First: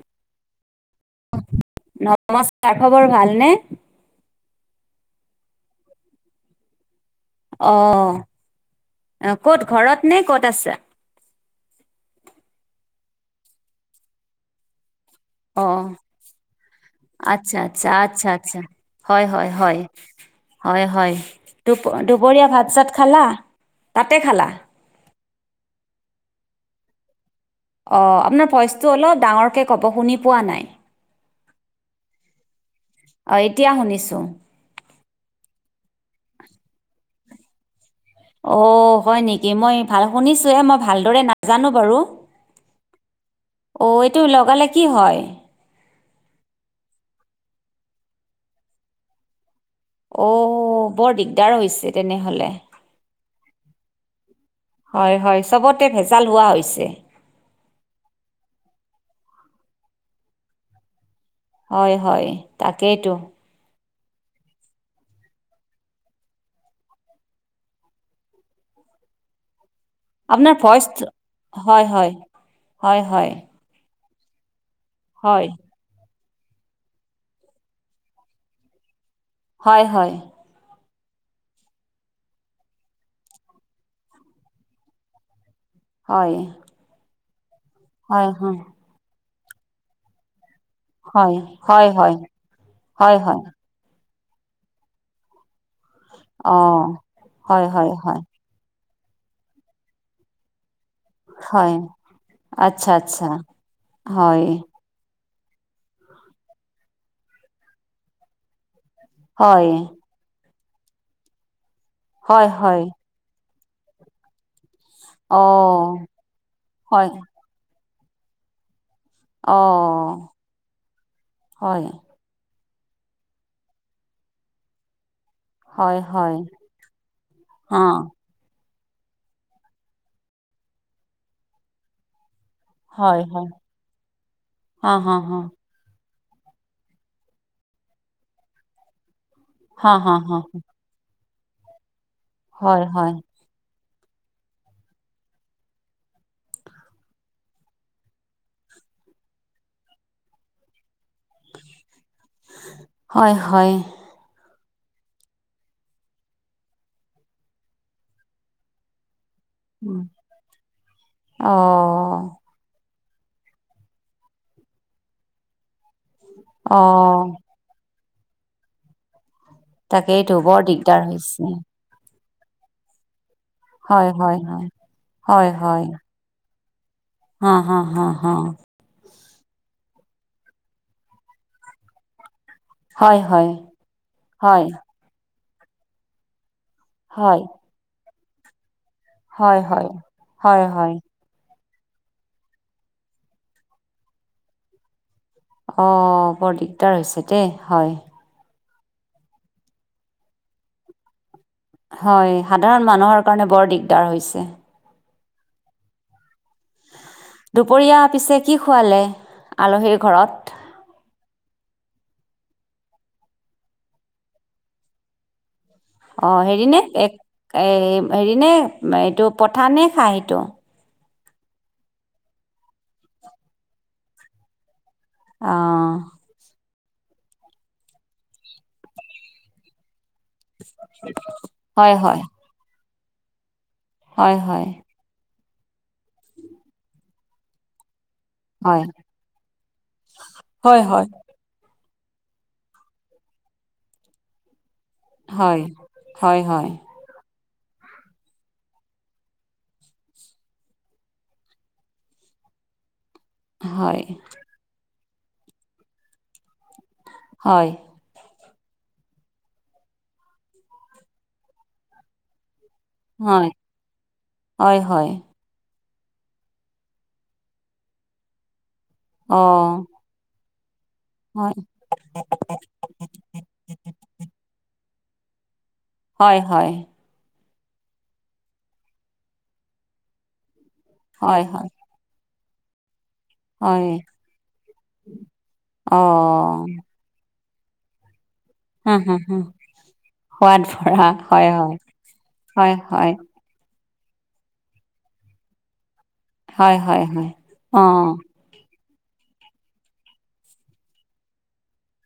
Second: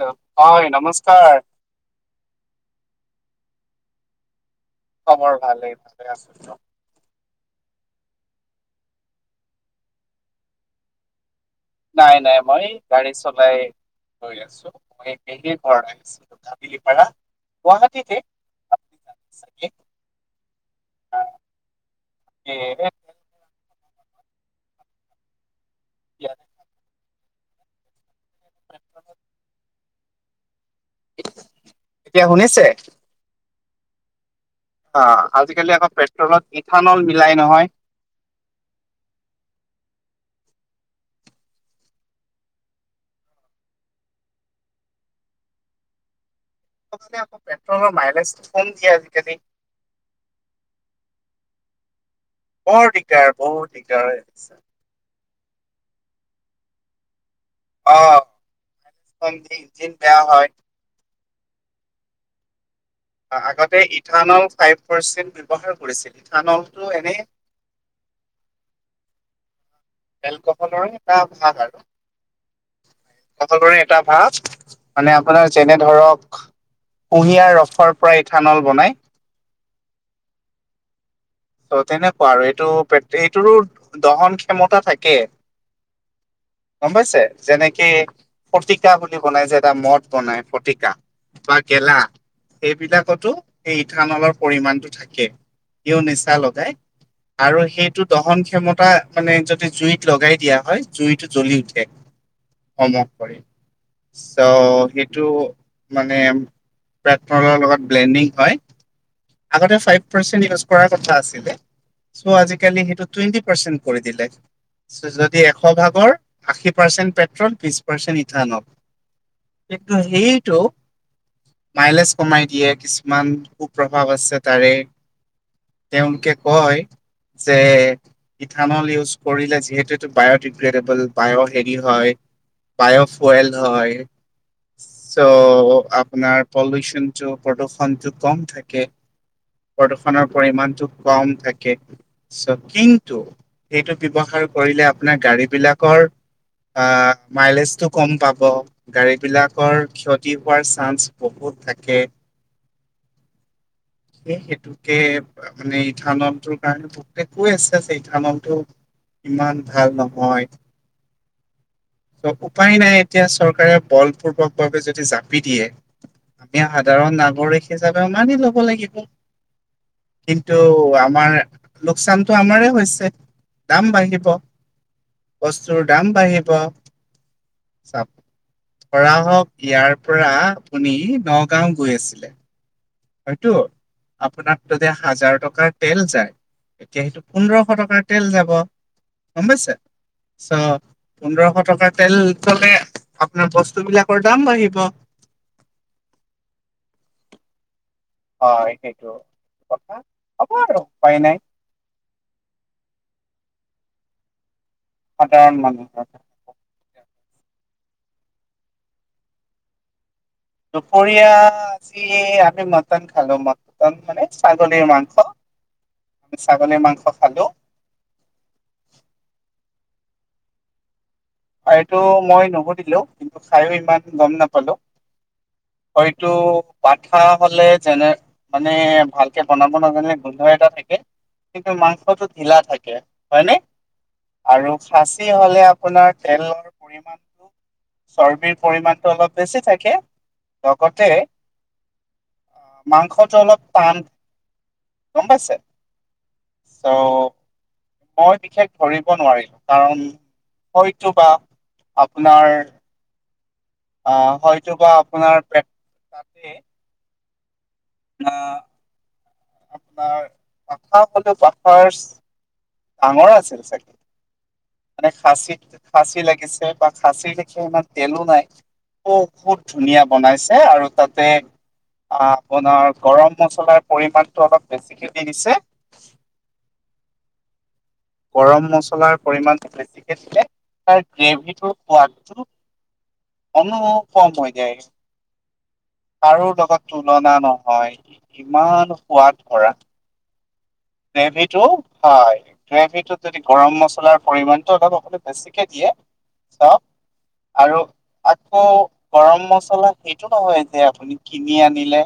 হয় নমস্কাৰ নমস্কাৰ খবৰ ভালনে? খবৰ ভালেই ভালে আছো দিয়ক। অ ক'ত ঘৰত নে ক'ত আছা? নাই নাই মই গাড়ী চলাই গৈ আছো। অ [inaudible] কাহিলীপাৰা আচ্ছা আচ্ছা গুৱাহাটীতে। আচ্ছা আচ্ছা জানে হয় হয় চাগে। হয় হয় হয় আহ, দুপৰীয়া এই ভাত চাত খালা? তাতে খালা? [unintelligible] অ আপোনাৰ ভইচটো অলপ ডাঙৰকে ক'ব শুনি পোৱা নাই। এতিয়া শুনিছে? অ এতিয়া শুনিছোঁ। অ নুলাই নহয়। অ হয় নেকি? মই ভাল শুনিছো হে মই ভালদৰে নাজানো বাৰু। অ এইটো লগালে কি হয়? আকৌ পেট্ৰলৰ মাইলেজটো কম দিয়ে আজিকালি। অ বৰ দিগদাৰ হৈছে। তেনেহ'লে বৰ দিগদাৰ বৰ দিগদাৰ। হয় হয় চবতে ভেজাল হোৱা হৈছে। অ [inaudible] হয়। হয় হয়। তাকেইতো অ আগতে থানল ফাইভ পাৰ্চেন্ট ব্যৱহাৰ কৰিছিল থানলটো এনে। [inaudible] তেল আপোনাৰ ভইচ কশলৰে এটা ভাগ আৰু হয় হয় হয় হয় কশলৰে এটা ভাব মানে হয় আপোনাৰ যেনে ধৰক কুঁহিয়াৰ ৰসৰ পৰা ইঠানল বনাই হয় হয়। ত তেনেকুৱা আৰু এইটো এইটোৰো দহন ক্ষমতা থাকে। হয়। গম পাইছে যেনেকে হয় প্ৰতিকা বুলি বনাই যে এটা মদ বনায়। ফতিকা হয় বা হয় হয় হয় গেলা হয় হয় এইবিলাকতো হয় এই ইথানলৰ পৰিমণটো থাকে হিও নিচা লগাই অঁ আৰু হয় হয় সেইটো হয় দহন ক্ষমতা মানে যদি জুইত লগাই দিয়া হয়। জুইটো জ্বলি হয় উঠে আচ্ছা সম আচ্ছা কৰি হয় চ সেই টো মানে পেট্ৰলৰ লগত ব্লেণ্ডিং হয়। হয় আগতে ফাইভ পাৰ্ছেন্ত ইউছ কৰা কথা আছিলে চ হয় হয় আজিকালি সেইটো টোৱেন পাৰ্চেণ্ট কৰি দিলে যদি এশ অঁ ভাগৰ আশী হয় পাৰ্চেন্ট পেট্ৰল পি ই কিন্তু অঁ সেইটো হয় মাইলেজ কমাই দিয়ে। কিছুমান সুপ্ৰভাৱ আছে তাৰে হয় তেওঁলোকে হয় কয় যে অঁ ধানল ইউজ কৰিলে যিহেতুটো বায়ডিগ্ৰেডেবল বায়' হেৰি হয় বায়'ফুইল হয় হাঁ চ হাঁ হাঁ আপোনাৰ পলিউচনটো প্ৰদূষণটো কম থাকে। হাঁ হাঁ প্ৰদূষণৰ হাঁ পৰিমণটো কম থাকে চ হয় হয় কিন্তু সেইটো ব্যৱহাৰ কৰিলে আপোনাৰ গাড়ী বিলাকৰ আহ মাইলেজটো কম পাব গাড়ী বিলাকৰ ক্ষতি হোৱাৰ চান্স বহুত থাকে হয় হয় সেই হেতু মানে ইথানলটোৰ কাৰণে বহুতে কৈ আছে যে ইথানলটো ইমান ভাল নহয় অঁ চব উপায় নাই। এতিয়া চৰকাৰে বলপূৰ্বকভাৱ যদি জাপি দিয়ে আমি সাধাৰণ অঁ নাগৰিক হিচাপে। ইমান দি লব লাগিব তাকেইতো কিন্তু বৰ দিগদাৰ আমাৰ হৈছে লোকচান আমাৰে হৈছে দাম হয় বাঢ়িব হয় হয় হয় বস্তুৰ হয় দাম বাঢ়িব। হা হা হা চাপ হা ধৰা হওক ইয়াৰ পৰা আপুনি নগাঁও গৈ আছিলে। হয় হয় হয়টো আপোনাৰ হয় যদি হাজাৰ টকাৰ তেল যায়। এতিয়া সেইটো হয় পোন্ধৰশ টকাৰ তেল যাব গম হয় পাইছে হয় চ হয় হয় পোন্ধৰশ টকা তেল জলে আপোনাৰ বস্তু বিলাকৰ দাম বাঢ়িব। অ বৰ দিগদাৰ হৈছে দেই হয়। হয় সেইটো কথা হ'ব আৰু উপায় নাই। হয় সাধাৰণ মানুহৰ কাৰণে বৰ দিগদাৰ হৈছে। সাধাৰণ মানুহ। দুপৰীয়া পিছে কি খুৱালে আলহীৰ ঘৰত? দুপৰীয়া আজি আমি মটন খালোঁ মটন মানে ছাগলীৰ মাংস। অ আমি হেৰি নে ছাগলীৰ মাংস এক খালো এ হেৰি নে এইটো পঠা নে? খাইটো। এইটো মই নুসুধিলোঁ কিন্তু খাইয়ো ইমান গম নাপালোঁ। অ হয়টো। পাঠা হ'লে যেনে মানে ভালকে বনাব নাজানে গোন্ধ এটা থাকে কিন্তু হয় হয় মাংসটো ঢিলা থাকে হয় নে। হয় হয় আৰু খাঁচী হ'লে আপোনাৰ তেলৰ পৰিমাণটো। চৰ্বিৰ হয় পৰিমাণটো অলপ বেছি থাকে হয় হয় লগতে। মাংসটো অলপ টান। গম পাইছে হয় হয় হয় অ। মই বিশেষ ধৰিব নোৱাৰিলোঁ কাৰণ হয়তো বা আপোনাৰ হয় আহ হয়তো বা আপোনাৰ প্ৰে তাতে হয়। আপোনাৰ পাঠা হ'লেও পাঠাৰচ। ডাঙৰ হয়, আছিল চাগে হয়, হয়। মানে খাচী খাচি লাগিছে বা খাচি দেখি ইমান তেলো নাই বহুত অ', ধুনীয়া বনাইছে। আৰু তাতে হয়, আপোনাৰ গৰম মছলাৰ পৰিমাণটো অলপ বেছিকে এনিছে হয় হয় গৰম মছলাৰ পৰিমাণ বেছিকে দিলে তাৰ হয়, হয়, গ্ৰেভিটোৰ সোৱাদটো। কনো হয়, কম হৈ যায় কাৰোঁ অ', লগত তুলনা ন হয় ইমান হুম, হুম, সোৱাদ হুম, ভৰা। সোৱাদ ভৰা, হয়, গ্ৰেভিটো হয় হয়, হয়, গ্ৰেভিটো যদি গৰম মছলা। লাৰ পৰিমাণটো অলপ সকলো বেছিকে দিয়ে হয়, চব হয়, হয়, আৰু অ', আকৌ গৰম মছলা সেইটো নহয় যে আপুনি কিনি আনিলে।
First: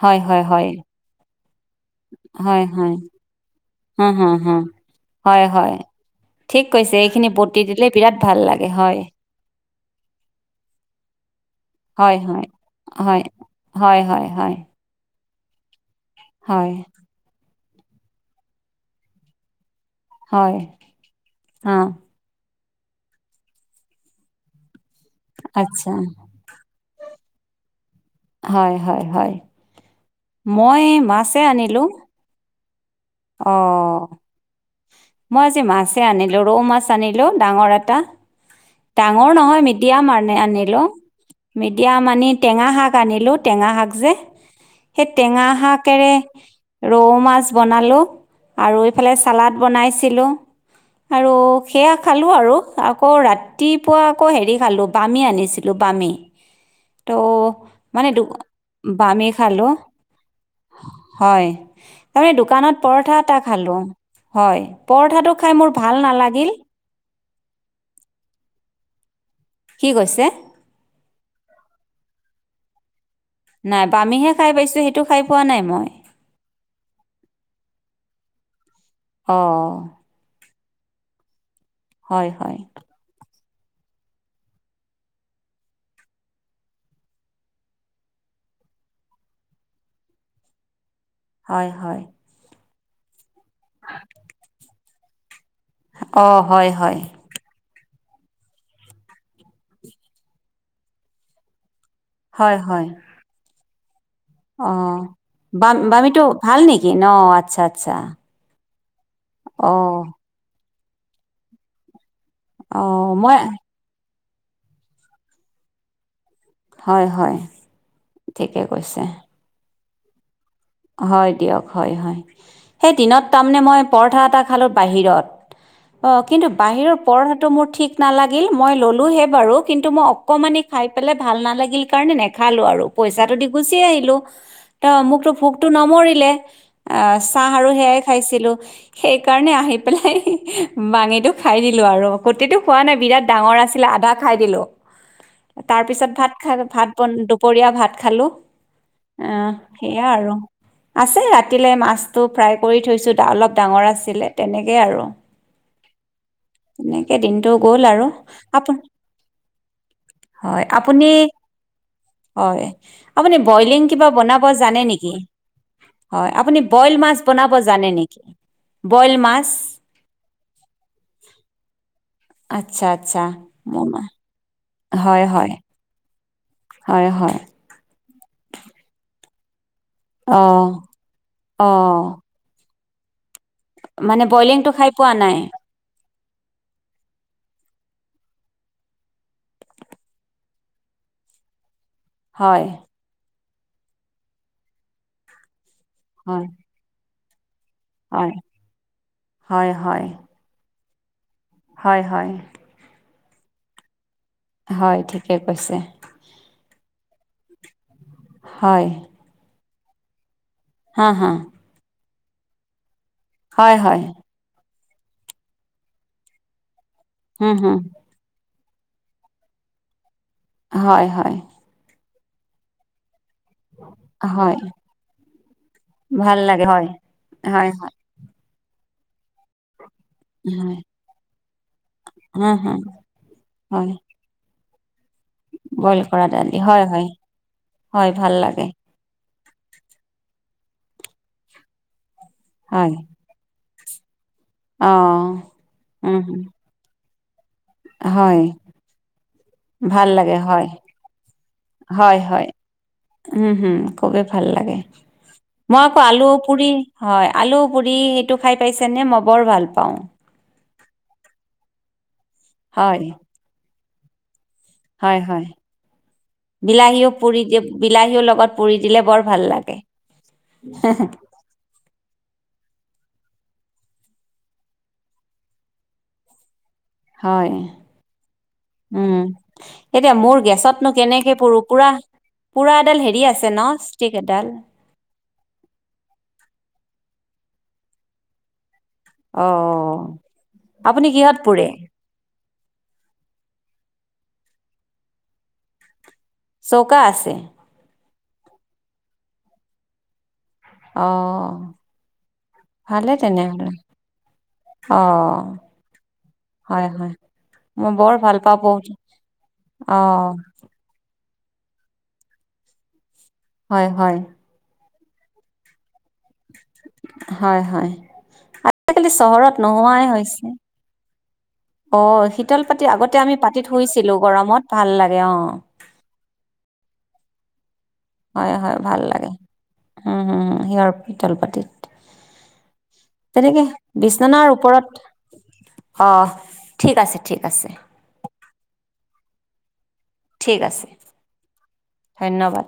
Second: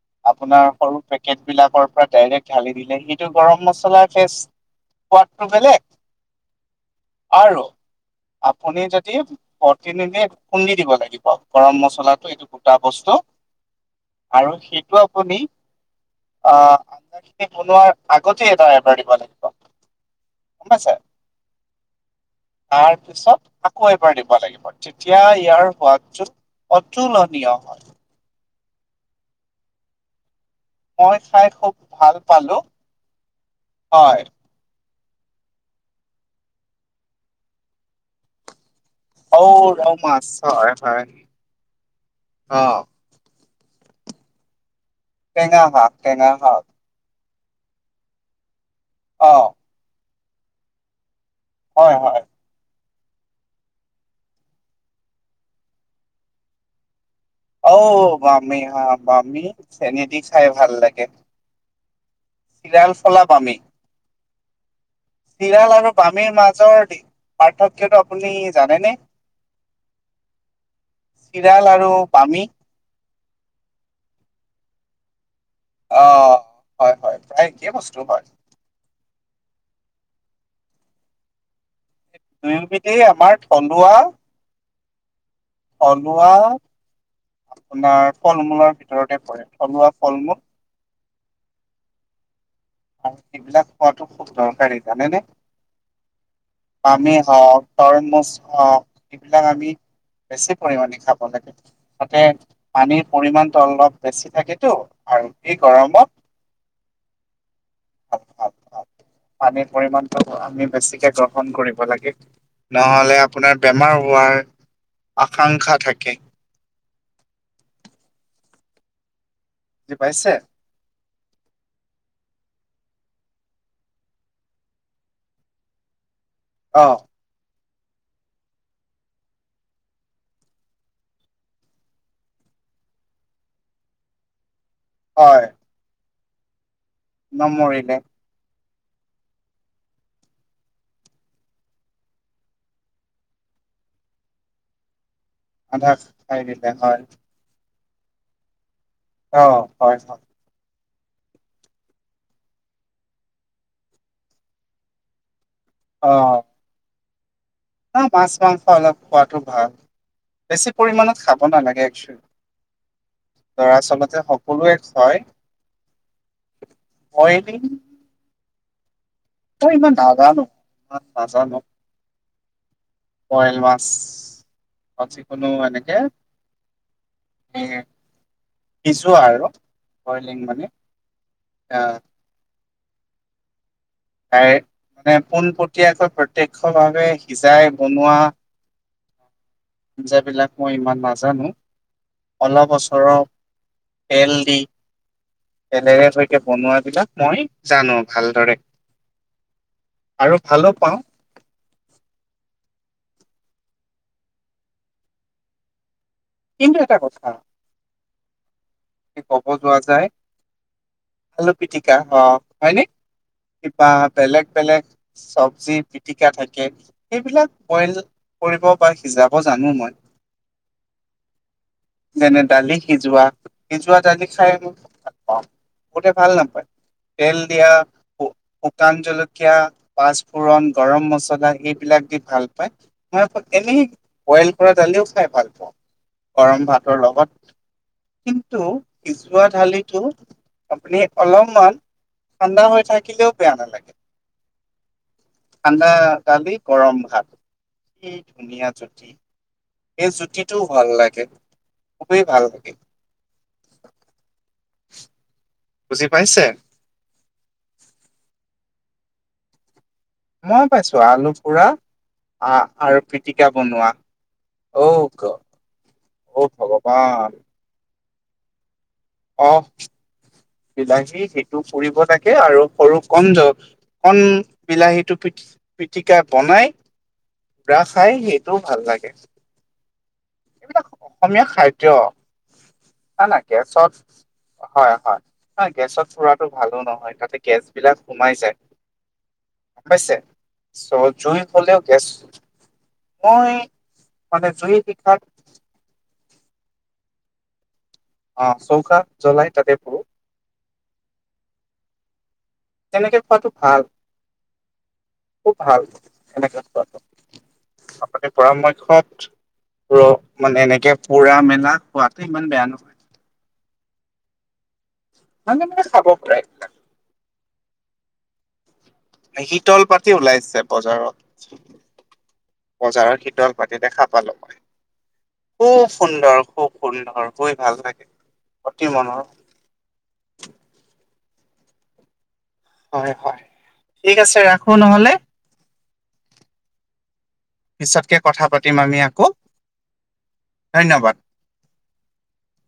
হয়, হয়, আপোনাৰ হয়, সৰু পেকেট বিলাকৰ পৰা ডাইৰেক্ট হয়, ঢালি হয়, দিলে সেইটো গৰম মচলা হুম, হুম, ফেষ্ট হুম, হয়, সুৱাদটো হয়, বেলেগ। ঠিক কৈছে এইখিনি বটি আৰু দিলে বিৰাট ভাল লাগে হয়। বটি নিদিয়ে খুন্দি দিব লাগিব। গৰম হয়, মচলাটো হয়, এইটো গোটা বস্তু হয়, হয়, হয়, হয়, আৰু সেইটো আপুনি। হয়। কেক বনোৱাৰ আগতে এটা অদাৰ দিব লাগিব। হয় গম পাইছে আহ। তাৰ পিছত আকৌ এবাৰ দিব লাগিব তেতিয়া ইয়াৰ আচ্ছা, সোৱাদটোত। তুলনীয় হয়। হয় হয় হয় মই মাছে খাই খুব আনিলোঁ। ভাল পালো অহ হয় মই আজি মাছে আনিলো, ৰৌ মাছ আনিলো ডাঙৰ এটা। ডাঙৰ নহয় মিডিয়াম আনি আনিলোঁ, মিডিয়াম আনি টেঙা শাক আনিলোঁ। টেঙা শাক যে, সেই টেঙা শাকেৰে ৰৌ মাছ বনালো। আৰু এইফালে হাপ অ' চালাড বনাইছিলোঁ। আৰু সেয়া হয় হয় খালোঁ আৰু। আকৌ ৰাতিপুৱা আকৌ হেৰি খালোঁ, বামী আনিছিলোঁ বামী তো মানে অ' দু, বামি হা বামি খালো, চেনেদি খাই ভাল লাগে। হয়। তাৰমানে দোকানত চিৰাল পৰঠা ফলা এটা বামি খালোঁ। হয় পৰঠাটো খাই মোৰ চিৰাল আৰু ভাল বামীৰ নালাগিল মাজৰ পাৰ্থক্যটো আপুনি জানেনে? কি কৈছে চিৰাল আৰু বামী? নাই বামিহে খাই পাইছো, সেইটো খাই পোৱা নাই মই অ হয় হয় প্ৰায় একে বস্তু হয়। অঁ' হয় হয় দুয়োবিধেই আমাৰ থলুৱা থলুৱা আপোনাৰ ফল-মূলৰ ভিতৰতে পৰে থলুৱা ফল-মূল। হয় হয়। আৰু সেইবিলাক খোৱাতো খুব দৰকাৰী জানেনে? অ' হয় হয়। তৰমুচ, এইবিলাক আমি বেছি পৰিমাণে খাব লাগে। তাতে হয় হয় পানীৰ পৰিমাণটো অলপ বেছি থাকেতো অঁ আৰু এই বাম বামিটো ভাল নেকি ন আচ্ছা আচ্ছা গৰমত, ভ পানীৰ অঁ পৰিমণটো আমি বেছিকে গ্ৰহণ কৰিব লাগে, অঁ নহলে মই আপোনাৰ বেমাৰ হোৱাৰ আকাংক্ষা থাকে। হয় হয় ঠিকে কৈছে। যি পাইছে? হয় দিয়ক হয় হয়, সেই দিনত তামনে মই পৰঠা এটা খালো বাহিৰত। অ কিন্তু অ বাহিৰৰ পৰঠাটো মোৰ ঠিক নালাগিল মই ল'লোঁহে বাৰু, কিন্তু মই অকণমানেই খাই পেলাই ভাল নালাগিল কাৰণে নেখালোঁ আৰু। পইচাটো দি গুচি আহিলো, ত মোক তো হয় ভোক নভৰিলে, আহ' চাহ আৰু নমৰিলে সেয়াই খাইছিলো। সেইকাৰণে আহি পেলাই বাাঙিটো খাই দিলোঁ আৰু, গটেতো খোৱা নাই বিৰাট ডাঙৰ আছিলা আদা খাই দিলোঁ, আধা তাৰপিছত ভাত খাই খ দিলে ভাত ব হয় দুপৰীয়া ভাত খালোঁ। অ অহ' হয় সেইয়া হয় আৰু। আছে ৰাতিলৈ মাছটো ফ্ৰাই কৰি থৈছোঁ, অলপ ডাঙৰ আছিলে তেনেকৈ আৰু। অহ' এনেকে দিম? অ' মাছ-মাংস অলপ খোৱাতো ভাল, হয় বেছি আপুনি পৰিমণত খাব নালাগে একচেল হয়, আপুনি বইলিং কিবা বনাব সকলোৱে জানে নেকি? হয় হয়, আপুনি বইল মাছ বনাব জানে নেকি? বইল মাছ অ ইমান নাজানো, নাজানো আচ্ছা আচ্ছা, মমা অ' চিকোনো এনেকে হয় হয়। এ সিজোৱা আৰু। বইলিং মানে অহ আহ অহ তাই, খাই পোৱা নাই পোনপটীয়াকৈ প্ৰত্যক্ষভাৱে সিজাই বনোৱা আঞ্জাবিলাক মই ইমান নাজানো, হয় অলপ ছৰৰ তেল দি, তেলেৰে সৈকে হয় বনোৱাবলাক মই জানো হয় ভালদৰে, হয় হয় আৰু ভালো পাওঁ। হয় হয়। হয় ঠিকে কৈছে। কিন্তু এটা কথা। হয়। পোৱা যায় হা হা আলু পিটিকা হ হয়নে। হয় কিবা হয় বেলেগ বেলেগ চব্জি পিটিকা থাকে। সেইবিলাক হুম হুম বইল কৰিব বা সিজাব জানো মই। হয় হয়। যেনে দালি সিজোৱা। সজোৱা জালি খাই হয় মই ভ পাওঁ বহুতে ভাল লাগে নাপায় হয় তেল দিয়া। হয় হয় শুকান জলকীয়া। হয় গৰ মা এইবিলাক হা ভালনে। হা হয় ৰা দালিও খাই ভাল পাওঁ বইল কৰা দালি গৰম হয় ভাতৰ হয় লগত। হয় ভাল টো লাগে সিজোৱা ঢালিটো আপুনি অলপমান। ঠাণ্ডা হৈ হয় থাকিলেও বেয়া নালাগে। অ ঠাণ্ড উম হুম কালি কৰমঘাট। এই হয় ধুনীয়া জুতি। ভাল এই লাগে জুতিটোও হয় ভাল লাগে, হয় খুবেই ভাল হয় লাগে, উম খুবেই ভাল লাগে। লাগে মই আক বুজি পাইছে? আলুপোৰি হয় আলুপোৰি সেইটো খাই। পাইছেনে মই বৰ ভাল পাওঁ। মই পাইছো আলু পুৰা আহ হয় আৰু পিটিকা বনোৱা। অ' হয় গ- হয় অ' বিলাহীও ভগৱান। পুৰি যে। বিলাহীও লগত পুৰি দিলে বৰ ভাল অহ, লাগে। বিলাহী সেইটো পুৰিব লাগে আৰু সৰু। কন জ কন বিলাহীটো পি পিটিকা বনাই। হয় ৰা খাই সেইটোও ভাল লাগে। উম এতিয়া মোৰ গেছতনো কেনেকে পুৰো পুৰা। পুৰা এডাল হেৰি নাই নাই আছে ন গেছত ষ্টিক এডাল হয় হয় ন গেছত পুৰাটো ভালো নহয় তাতে। গেছ বিলাক সোমাই যায়। অ পাইছে চ আপুনি কিহত জুই পুৰে হলেও গেছ। মই মানে জই শিক্ষাত। চৌকা আছে। অ চৌকাত জ্বলাই তাতে পুৰো। অহ। তেনেকে খোৱাতটো ভাল। অ', খুব ভাল এনেকে হয়, খোৱাটো। হয়। মই বৰ আপুনি ভাল পাওঁ বহুত পৰামৰ্শত ৰ অ', মানে এনেকে। পুৰা মেলা খোৱাতো ইমান বেয়া নহয়। হয় হয়। নে খাব প। হয় হয়। আজিকালি চহৰত শীতল নোহোৱাই পাতি হৈছে। ওলাইছে বজাৰত অ শীতল পাতি আগতে বজাৰৰ আমি শীতল পাতি দেখা শুইছিলোঁ পালো মই গৰমত ভাল লাগে অ। শূল ধৰ বোৰে ভাল থাকে। হয় হয় ভাল লাগে উম হম সিহঁৰ শীতল পাতিত। হয় হয় তেনেকে ঠিক আছে বিচনাৰ ৰাখো ওপৰত নহলে অ ঠিক আছে। ঠিক আছে, পিছতকে কথা পাতিম আমি আকৌ। ঠিক আছে ধন্যবাদ ধন্যবাদ।